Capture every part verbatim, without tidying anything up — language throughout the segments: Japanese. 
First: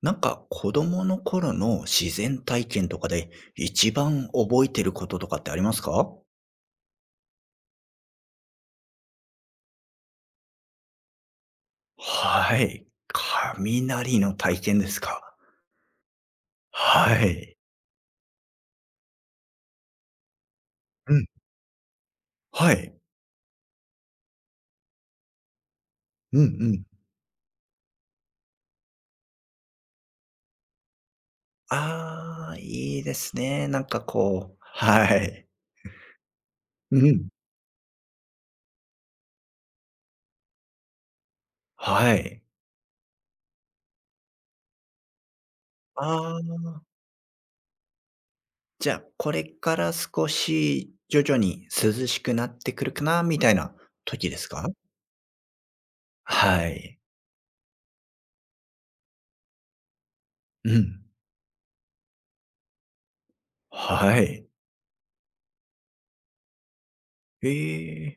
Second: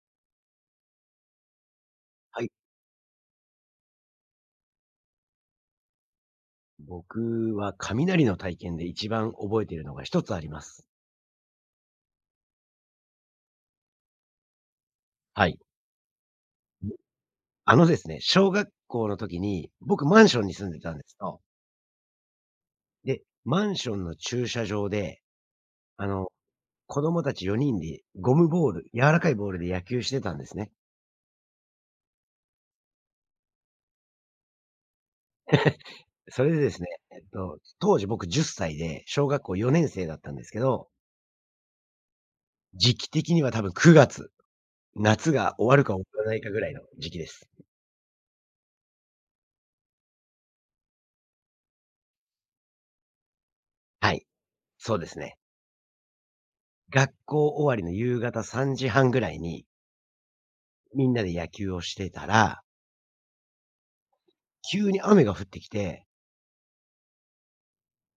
なんか子供の頃の自然はい。体験とかで一番覚えてることとかってありますか僕は雷の体験で一番覚えているのが一つあります。はい。雷の体験ですか。はい。はい。あのですね、小学校の時に、僕マンションに住んでたんでうすん。よ。はい。で、マンションの駐車場で、あの、うんうん。子供たちよにんでゴムボール、柔らかいボールで野球してたんですね。ああ、いいですね。なんかこう、はい。それでですね、うえっん。と、当時僕じゅっさいで小学校よねん生だったんですけど、はい。時期的には多分くがつ、夏が終わるか終わらなあいかぐらいのあ、時期です。じゃあこれから少し徐々に涼しくなってくるかなみたいなはい、時ですかそうですね。はい。学校終わりの夕方さんじはんぐらいに、うん。みんなで野球をしてたら、はい。急に雨が降ってきて、ええ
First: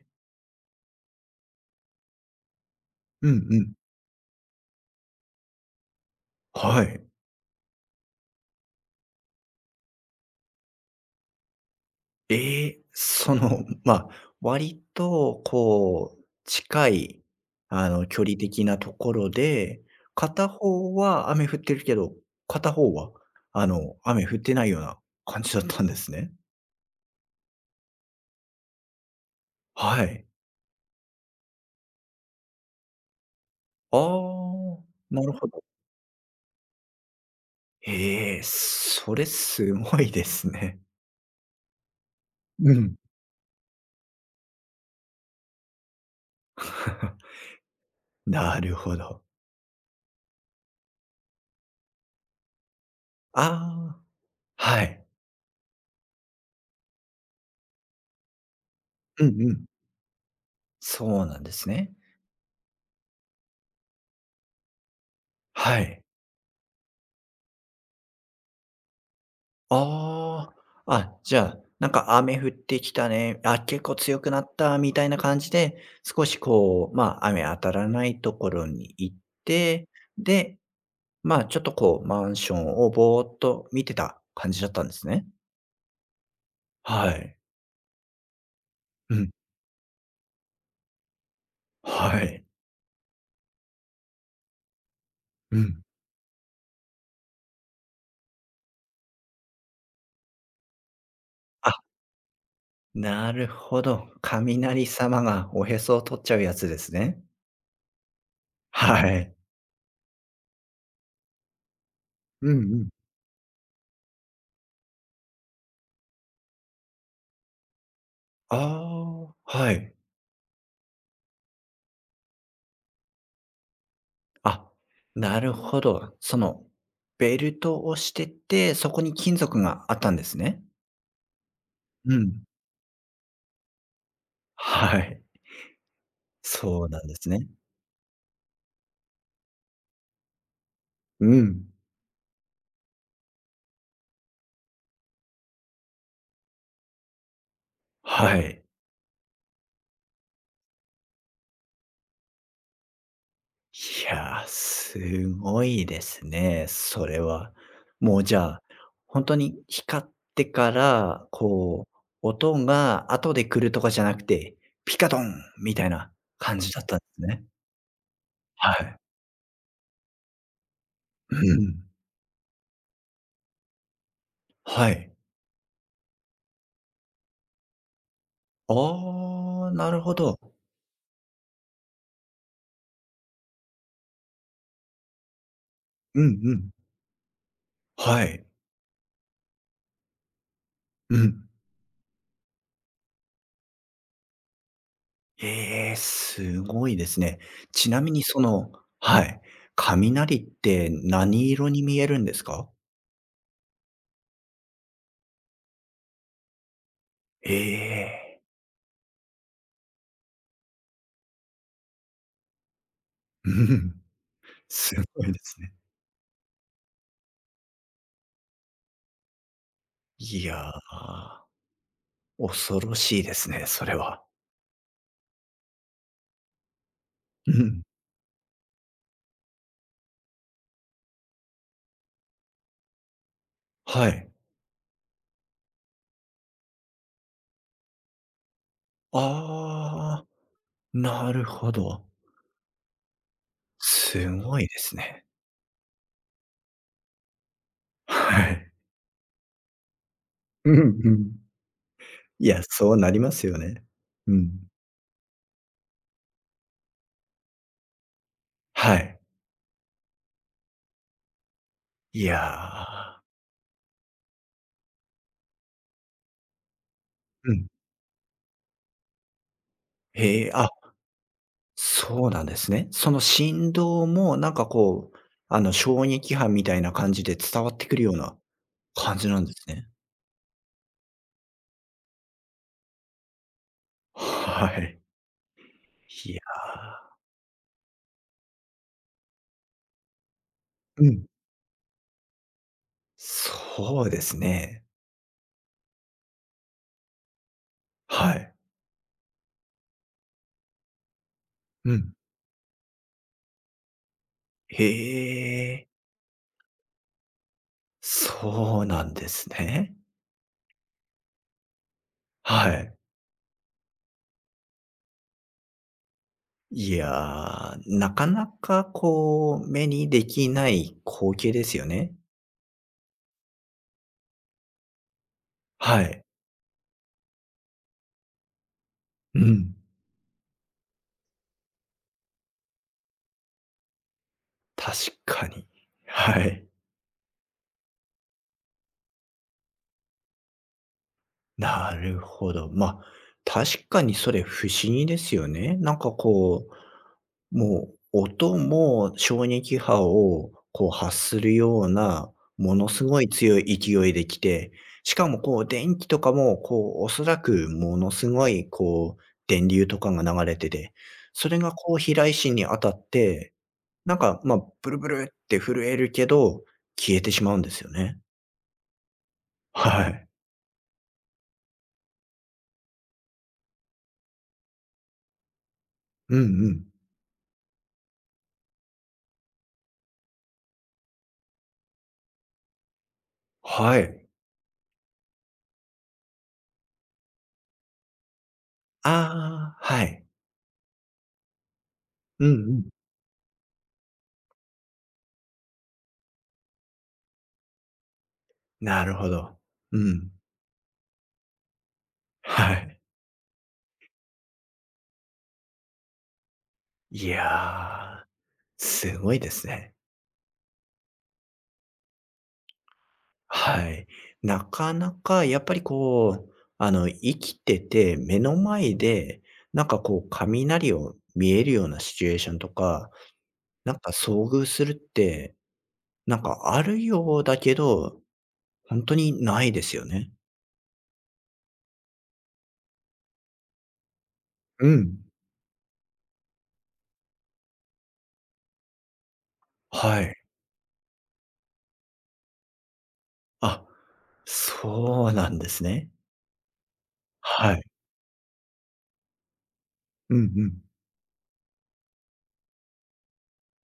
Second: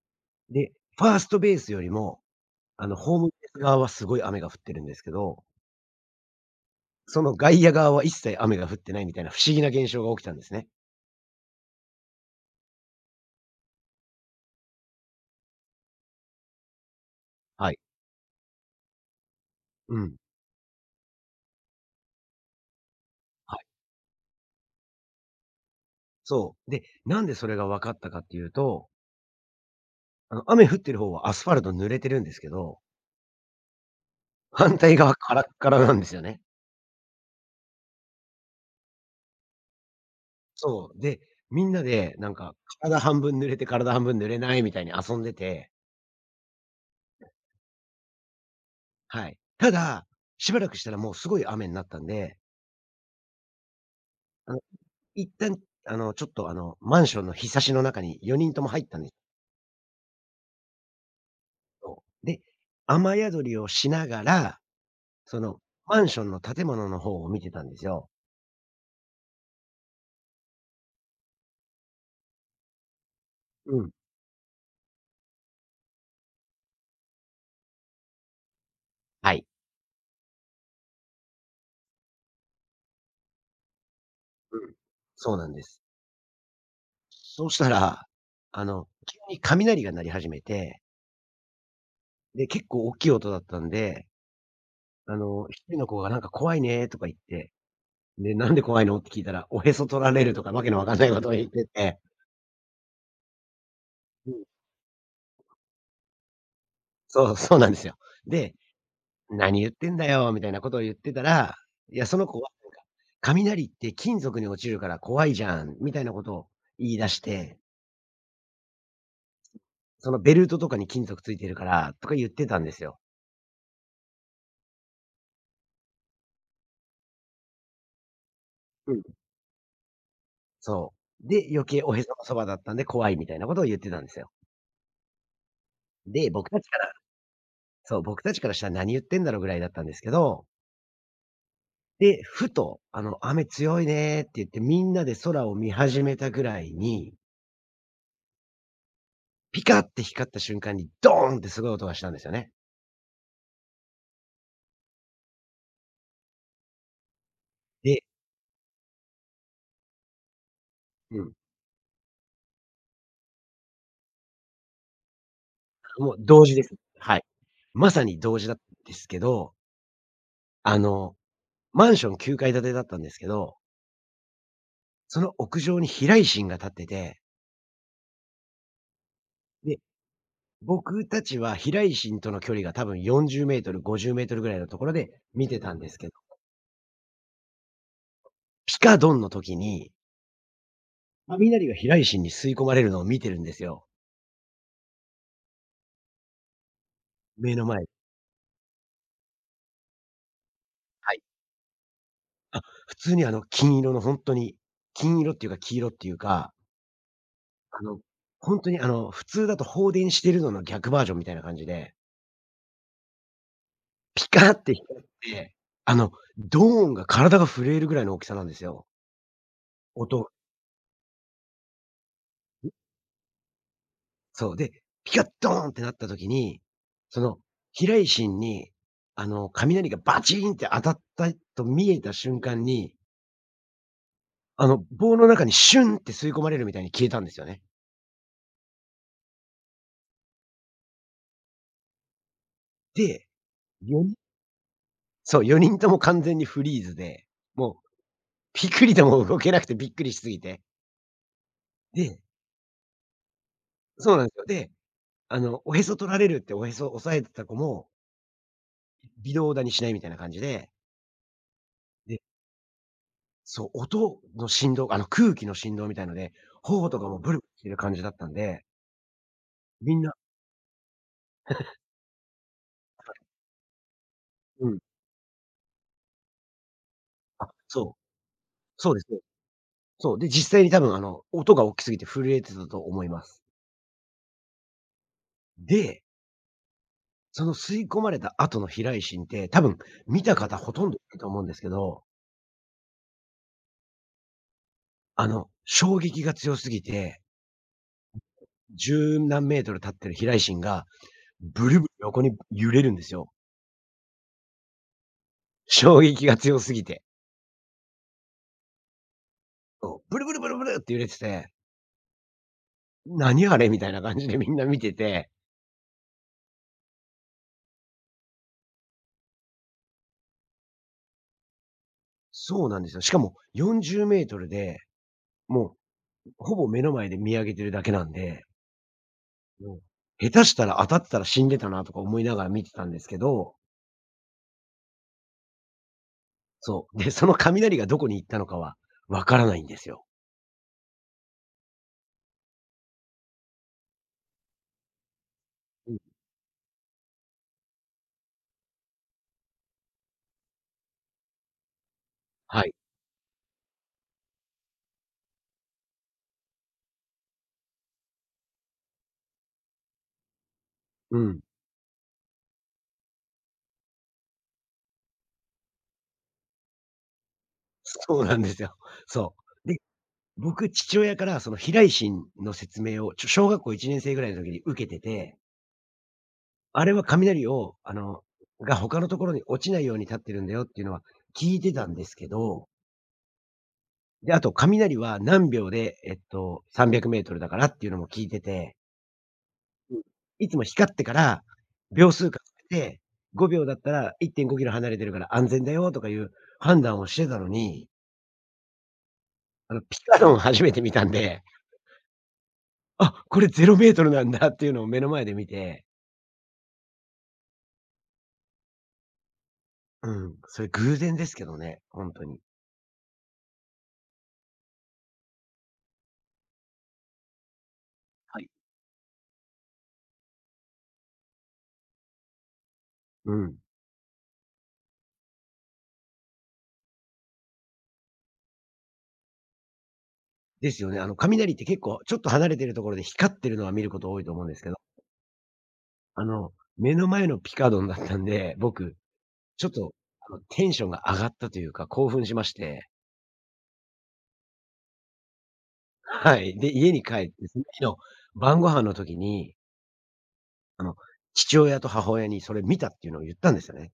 で、ファーストベースよりも、あの、ホームうベんースうん。側はすごい雨が降ってるんですけど、はい。その外野側は一切雨が降ってないみたいな不思議な現象が起きたんですね。ええ、その、まあ、割とこう、近い、はい。あの、距離的なところで、うん。片方は雨降ってるけど、片方は、はい。あの、雨降ってないような感じだったんですね。そう。で、なんでそれが分かったかっていうと、はい。あの、雨降ってる方はアスファルト濡れてるんですけど、ああ、反対側なるカラッほど。カラなんですよね。ええ、それすごいですね。そう。で、みんなでなんかうん。体半分濡れて体半分濡れないみたいに遊んでて、 なるほど。はい。ただ、しばらくしたらもうすごい雨になったんで、ああ、あの、はい。一旦、あの、ちょっと、あの、マンションの日差しの中によにんとも入ったんですけうんうん。そうなんですね。ど、で、雨宿りをしながら、その、はマい。ンションの建物の方を見てたんですよ。ああ、あ、じゃあ、なんか雨降ってきたね、あ、う結ん。構強くなったみたいな感じで、少しこう、ま、雨当たらないところに行っはい。て、で、ま、ちょっとこうマンションをぼーっと見てた感うじだっん。たんですね。そうなんです。はい。そうしたら、あの、う急ん。に雷が鳴り始めて、はい。で、結構大きい音だったんで、あの、う一人ん。の子がなんか怖いねとか言って、で、なんで怖いのって聞いたら、おへそ取られるとかわけのわかんないことを言ってあ、て。なるほど。雷様がおへそを取っちゃうやつですね。そう、そうなんですよ。で、はい。「何言ってんだよ」みたいなことを言ってたら、いや、その子はうんなんうかん。「雷って金属に落ちるから怖いじゃん」みたいなことを言い出して、ああ、はい。そのベルトとかに金属ついてるからとか言ってたんですよ。あ、なるほど。その、ベルトをしてて、そうこん、に金属があったんですね。そう。で、余計おへそうのそばん。だったんで怖いみたいなことを言ってたんですよ。はい。で、僕たちかそうらなんですね。そう、僕たちからしたら「何言ってんだろ」うぐらいだったんですけど、うん。で、ふと、あの「雨強いね」って言ってみんなで空を見始めたぐらいにはい。ピカって光った瞬間にドーンってすごい音がしたんですよね。いや、すごいですね、それは。で、もうじゃあ、本当に光ってかうら、ん、こう、音が後で来るとかじゃなくて、ピカドンみたいなもう同時感でじす。だったんではすい。ね。まさに同時だったはんでい。すけど、あの、うん。マンションきゅうかい建てだったんですけど、はい。その屋上に避雷針が立ってて、ああ、で、なるほど。僕たちは避雷針との距離が多分よんじゅうメートル、ごじゅうメートルぐらいのところで見てたんですけど、うんうん。はい。ピカドンの時に、うん。雷が避雷針に吸い込まれるのを見てるんですよ。ええ、すごいですね。目の前。ちなみにそのはい、雷ってはい。何色に見えるんですあ、か？普通にあの金色のほんとに、金色っていうか黄色っていうか、えあの、え。ほんとにあの、普通だと放電してるのの逆バージョンみたいな感じで、うん、ピカって光すっごいでて、すね。あの、ドーンが体が震えるぐらいの大きさなんですよ。音ん、いや、恐ろしいですね、それは。そう、で、ピカッドーンってなった時に、その、うん、避雷針に、あの、雷がバチーンって当たったと見えた瞬間に、はい。あの、棒の中にシュンって吸い込まれるみたいに消えたんですよね。ああ、なるほど。で、よにんすごいですね。そう、よにんとも完全にフリーズで、もう、はい。ピクリとも動けなくてびっくりしすぎて。うんうん。で、いや、そうなりますよね。そうなんでうすよ。ん。で、あの、おへそ取られるっておへそ押さえてた子も、はい。微動だにしないみたいな感じで、で、いや、そう、音の振動、あの、空気の振動みたいので、頬とかもブルブルうしん。てる感じだったんで、みんな、へえ、あそうなんですね。その振動もなんうかん。こう、あの、衝撃波みたいな感じであ、伝わってそくう、るようなそうです感ね。じなんですね。そう、で、実際に多分あの、音が大きすぎて震えてたと思います。はい。で、いやその吸い込まれた後の避雷心って、多分見た方ほとんどー。うだとん。思うんですけど、そうですね。あの、衝撃が強すぎて、はい。十何メートル立ってる避雷心がブルブルうん。横に揺れるんですよ。へえ、衝撃が強すぎて。そうなんですね。そう、ブルブルブルブルって揺れてて、はい。何あれみたいな感じでみんな見てて、いやー、なかなかこう、目にできない光景ですよね。そうなんですよ。しかもよんじゅうメートルで、もはい。うほぼ目の前で見上げてるだけなんで、うもん、う下手したら当たってたら死んでたなとか思いながら見てたんですけど、確かに。はい。そう。で、その雷がどこに行ったのかはわからないんですよ。なるほど。ま、あ確かにそれ不思議ですよね。うなん。んかこう、もう音も衝撃波をこう発するような、はい。ものすごい強い勢いで来て、しかもこう電気とかもこうおそらくものすごいこう電流とかが流れてて、うん。それがこう飛来心に当たって、なんか、ま、あブルブルって震えるけど、消えてしまうんですよね。そうなんですよ。そう。で、はい。僕、父親からその避雷針の説明を、ちょ小学校いちねん生ぐらいの時に受けてて、うんうあん。れは雷を、あの、が他のところに落ちないように立ってるんだよっていうのは聞いてたんですけど、はい。で、あと雷は何秒で、えっと、さんびゃくメートルだからっていうのも聞いてて、ああ、うん。はい。いつも光ってから秒数数うんうえん。て、ごびょうだったらいってんごキロ離れてるから安全だよとかいう判断をしてたのに、なるほど。あの、ピうカん。ロン初めて見たんで、はい。あ、これゼロメートルなんだっていうのを目の前で見て、いやー、すごいですね。うん、それ偶然ですけどね、ほんとに。はい。なかなかやっぱりこう、あの、生きてて、目はい。の前で、なんかこう雷を見えるようなシチュエーションとか、うん。なんか遭遇するって、なんかあるようだけど、本当にないですよね。ですよね。あの、雷って結構ちょっと離れてるところで光ってるのは見ること多いと思うんですけど、うん。あの、目の前のピカドンだったんで、僕、ちょっと、はあい。の、テンションが上がったというか、興奮しまして、あ、そうなんですね。はい。で、家に帰って、そのは日い。の晩ご飯の時に、うんうん。あの、父親と母親にそれ見たっていうのを言ったんですよね。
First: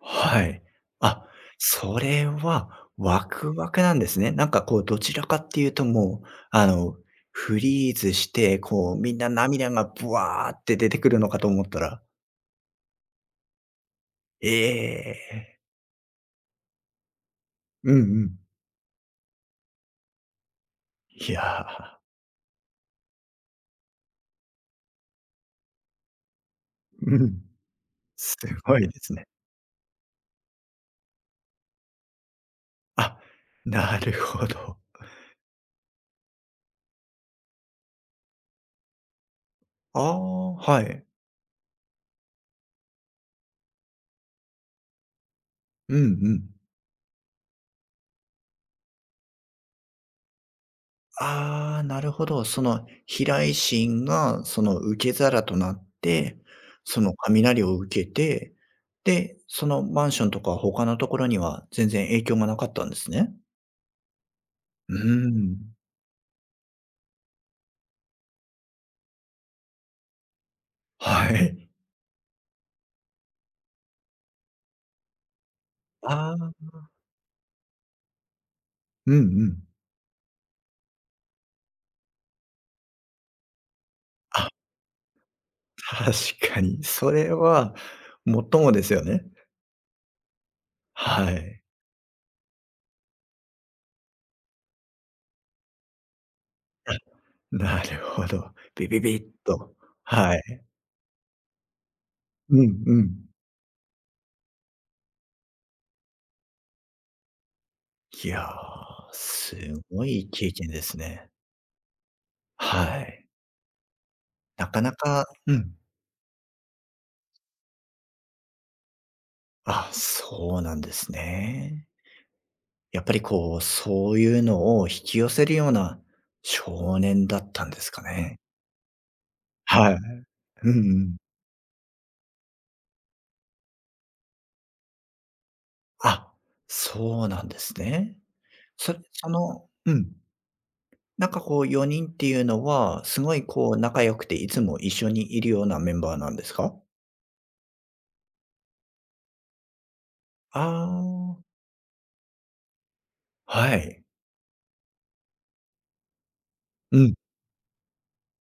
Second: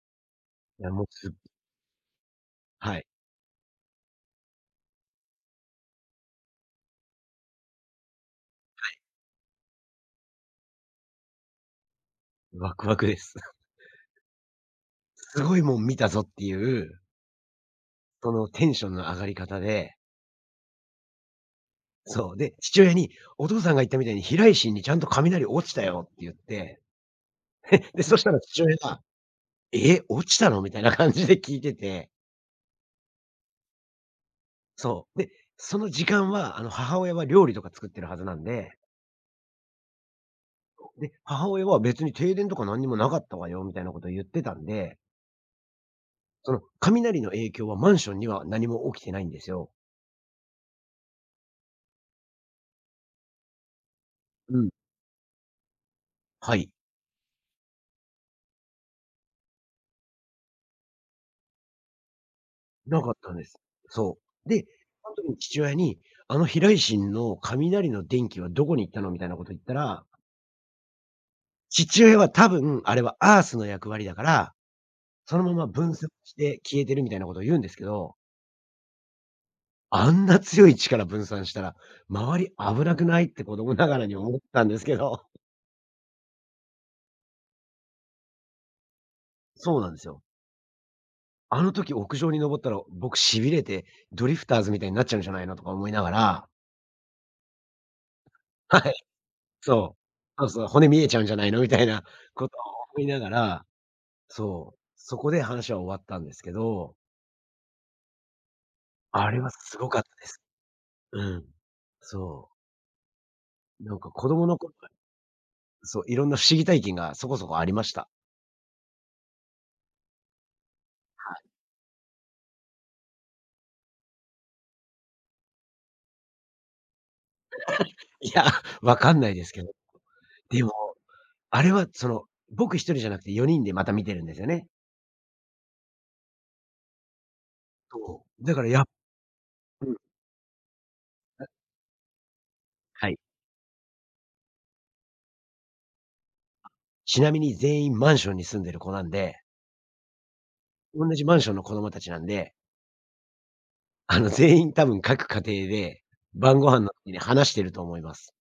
はい。いや、もう、あ、す、それははい、ワクワクなんですね。なんかこうどちらかっていうともう、あの、フリーズして、こうみんな涙がブワーって出てくるのかと思ったら、ワクワクです。えすえ。ごいもん見たぞっていう、うんうそん。のテンションの上がり方で、いやそう。で、父親に、お父さんが言ったみたいに避雷針にちゃんと雷落ちたよって言って、ー、うん。で、そしたすら父親ごいでが、すね。え、落ちたのみたいな感じで聞いてて、あ、なるほど。そう。で、その時間は、あの、母親は料理とか作ってるはずなんで、ああ、はい。で、母親は別に停電とか何にもなかったわよ、みたいなことを言ってたんで、うんうそん。の雷の影響はマンションには何も起きてないんですよ。ああ、なるほど。その飛来神がうそん。の受け皿となって、はい。その雷を受けて、で、そのマンションとか他のところには全然影響がなかったんでなかすったね。んです。そう。で、うその時ーに父親ん。に、あの避雷針の雷の電気はどこに行ったのみたいなこと言ったら、はい。父親は多分、あれはアースの役割だから、そのまま分散あしてあ、消えてるみたいなことを言うんですけど、うんうん。あんな強い力分散したら、周り危なくないって子供ながらに思っあ、たんですけど。確かに。それはもっともですよね。そうなんですよ。はあい。の時屋上に登ったら、僕痺れて、ドリフターズみたいになっちゃうんじゃないのとか思いながら、あ、なるほど。はビい、ビビッと。そはう。そうそい。う、骨見えちゃうんじゃないのみたいなこうとをんう思いん。ながら、そう、そこで話は終わったんですけど、いやー、あれはすすごかっごたでいす。経験ですうね。ん。そはい。う。なんか子供のな頃、かなかうん。そう、いろんな不思議体験がそこそこありました。あ、そうなんですね。やっぱりこう、そういうのを引き寄せるような少年だったんですかいね。や、わかんないですけど。はい。でうんうも、ん。あれはその、僕一人じゃなくてよにんでまた見てるんですよね。あ、そうなんですね。そう。だからやそれ、そのううん、ん。なんかこうよにんっていうのは、はい。すごいこう仲良くて、いつも一緒にいるようなメンバーなんですか？ちなみに全員マンションに住んでる子なんで、あおんなじマあンー、ションの子供たちなんで、はい。あの、全員多分各家庭で、晩ご飯のう時ん。に話してると思います。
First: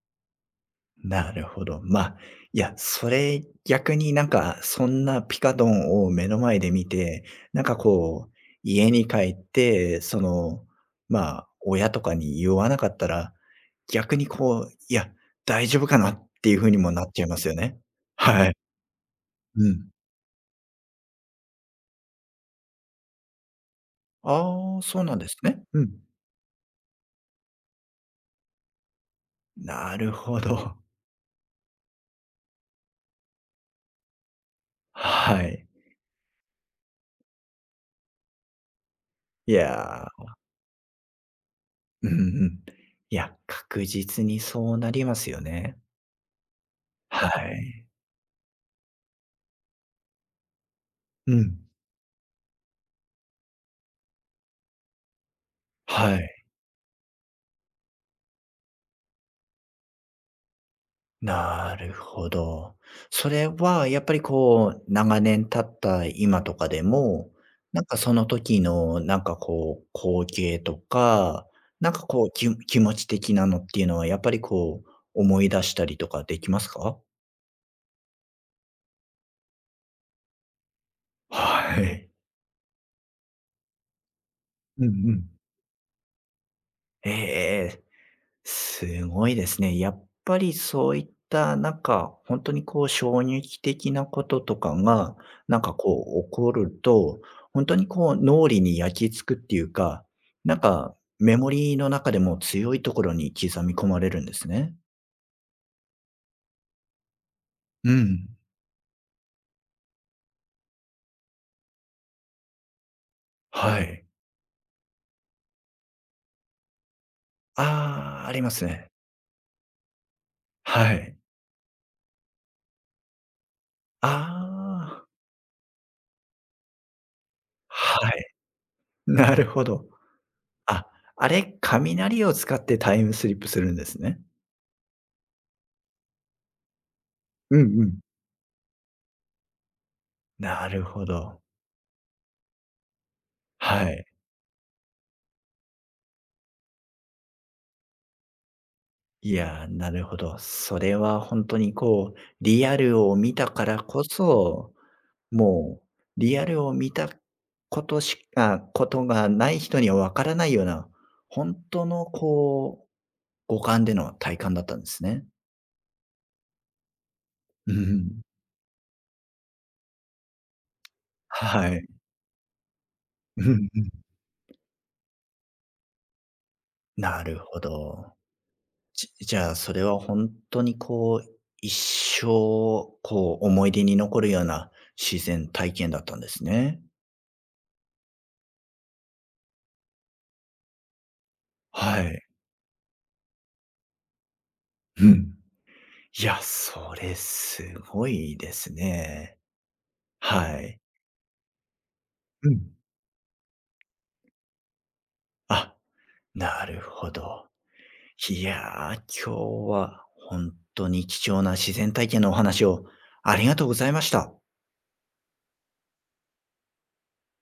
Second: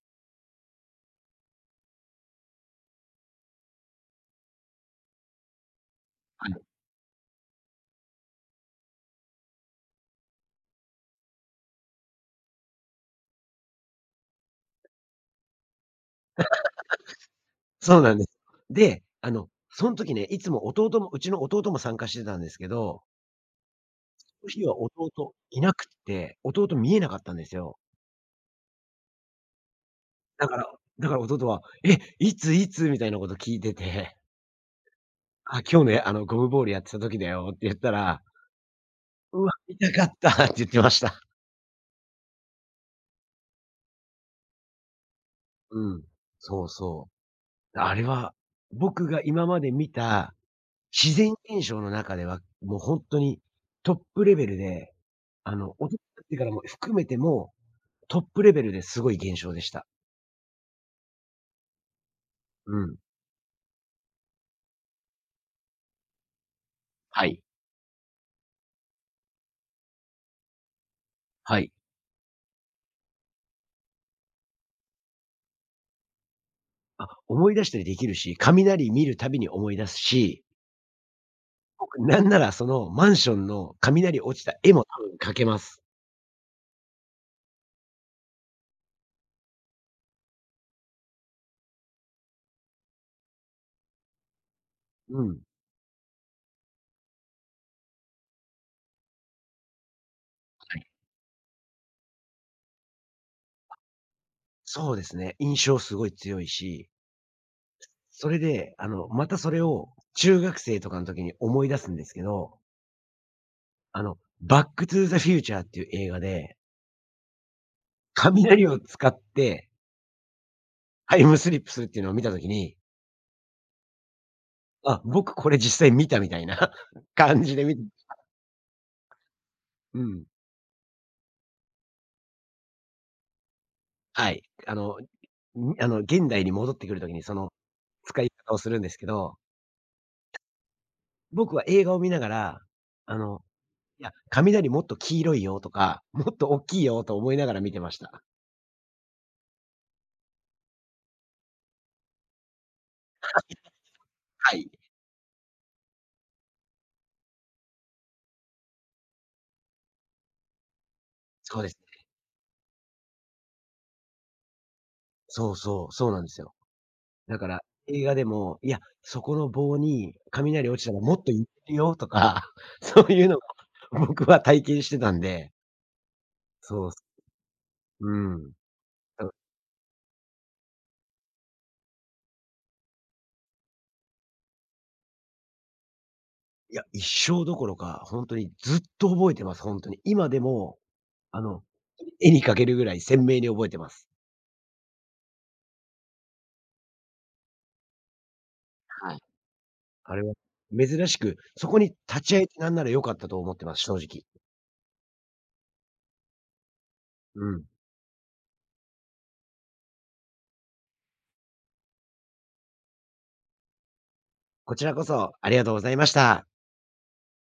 なるほど。まあ、いや、それ逆になんかそんなピカドンを目のは前い。で見て、なんかこう、家に帰って、その、まあ、親とかに言わなかったら、逆にこう、いや、大丈夫かなっていう風にもなっちゃいますよね。そうなんです。はい。で、あの、うそん。ん時ね、いつも弟もうちの弟も参加してたんですけど、その日はああ、そうなんで弟すいね。なうくっん。て、弟見えなかったんですよ。なるほだからど。だから弟は「え、いついつ？」みたいなこと聞いてて、は「あ、い。今日ね、あの、ゴムボールやってた時だよ」って言ったら、「うわ、い見たかやった」って言ってました。ー、うんうん。いや、確実にそうなりますよね。うん。そうそはう。い。あれは、僕が今まで見た自然うん。現象の中では、もうほんとにトップレベルで、あの、大人にはなってい。からも含めても、トップレベルですごい現象でした。なるほど。うん。それはやっぱりこう、長年経った今とかではも、い。なんかその時のなんかこう、光景とか、はい。なんかこう、き気持ち的なのっていうのはやっぱりこう、思い出したりとかできますか？あ、思い出したりできるし、雷見るたびに思い出すし、は僕、い。なんならそのマンションの雷落ちた絵もうんう多分ん。描けます。ええええ。すごいですね。やっぱりそういったなんか、本当にこう衝撃的なこととかが、うん。なんかこう起こると、本当にこう脳裏に焼き付くっていうか、なんはい。かメモリーの中でも強いところに刻み込まれるんですね。そうですね、印象すごい強いし、うん。それで、あの、またそれを中学生とかの時に思い出すんですけど、はあい。の、バックトゥーザフューチャーっていう映画で、ああ、ありま雷すをね。使ってはタい。イムスリップするっていうのを見た時に、あ、ああ、僕これ実際見たみたいな 感じで見、はい。なるほど。うん。あ、あれ、雷を使ってタイムスリップするんですね。はい。あの、にあの、現代に戻ってくる時にそのうんうん。使い方をするんですけど、なるほど。僕は映画を見ながら、あの、はいい。や、雷もっと黄色いよとか、もっと大きいよと思いながら見てました。いやー、なるほど。それは本当にこう、リアルを見たからこはい。そ、もうリアルを見たことしかことがない人にはわからないような、本そうです。当のこう、五感での体感だったんですね。そうそう、そうなんですよ。だから、う映画んでも、いや、そこの棒に雷落ちたらもっと言ってはるい。よとか、そういうの をうんうん。僕は体験してたんで、そうっす、なるほうど。ん。じだから、じゃあ、それは本当にこう、一生、こう思い出に残るような自然体験だったんですいね。や、一生どころか、本当にずっと覚えてます、本当に。今でも、あの、はい。絵に描けるぐらい鮮明に覚えてます。うん。いや、それすごいですはい。ね。あれははい。珍しく、そこに立ち会えうてなん。んなら良かったと思ってます、正直。あ、なるほうど。ん。いやー、今日は本当に貴重な自然体験のお話をありがとうございました。こちらこそありがとうございました。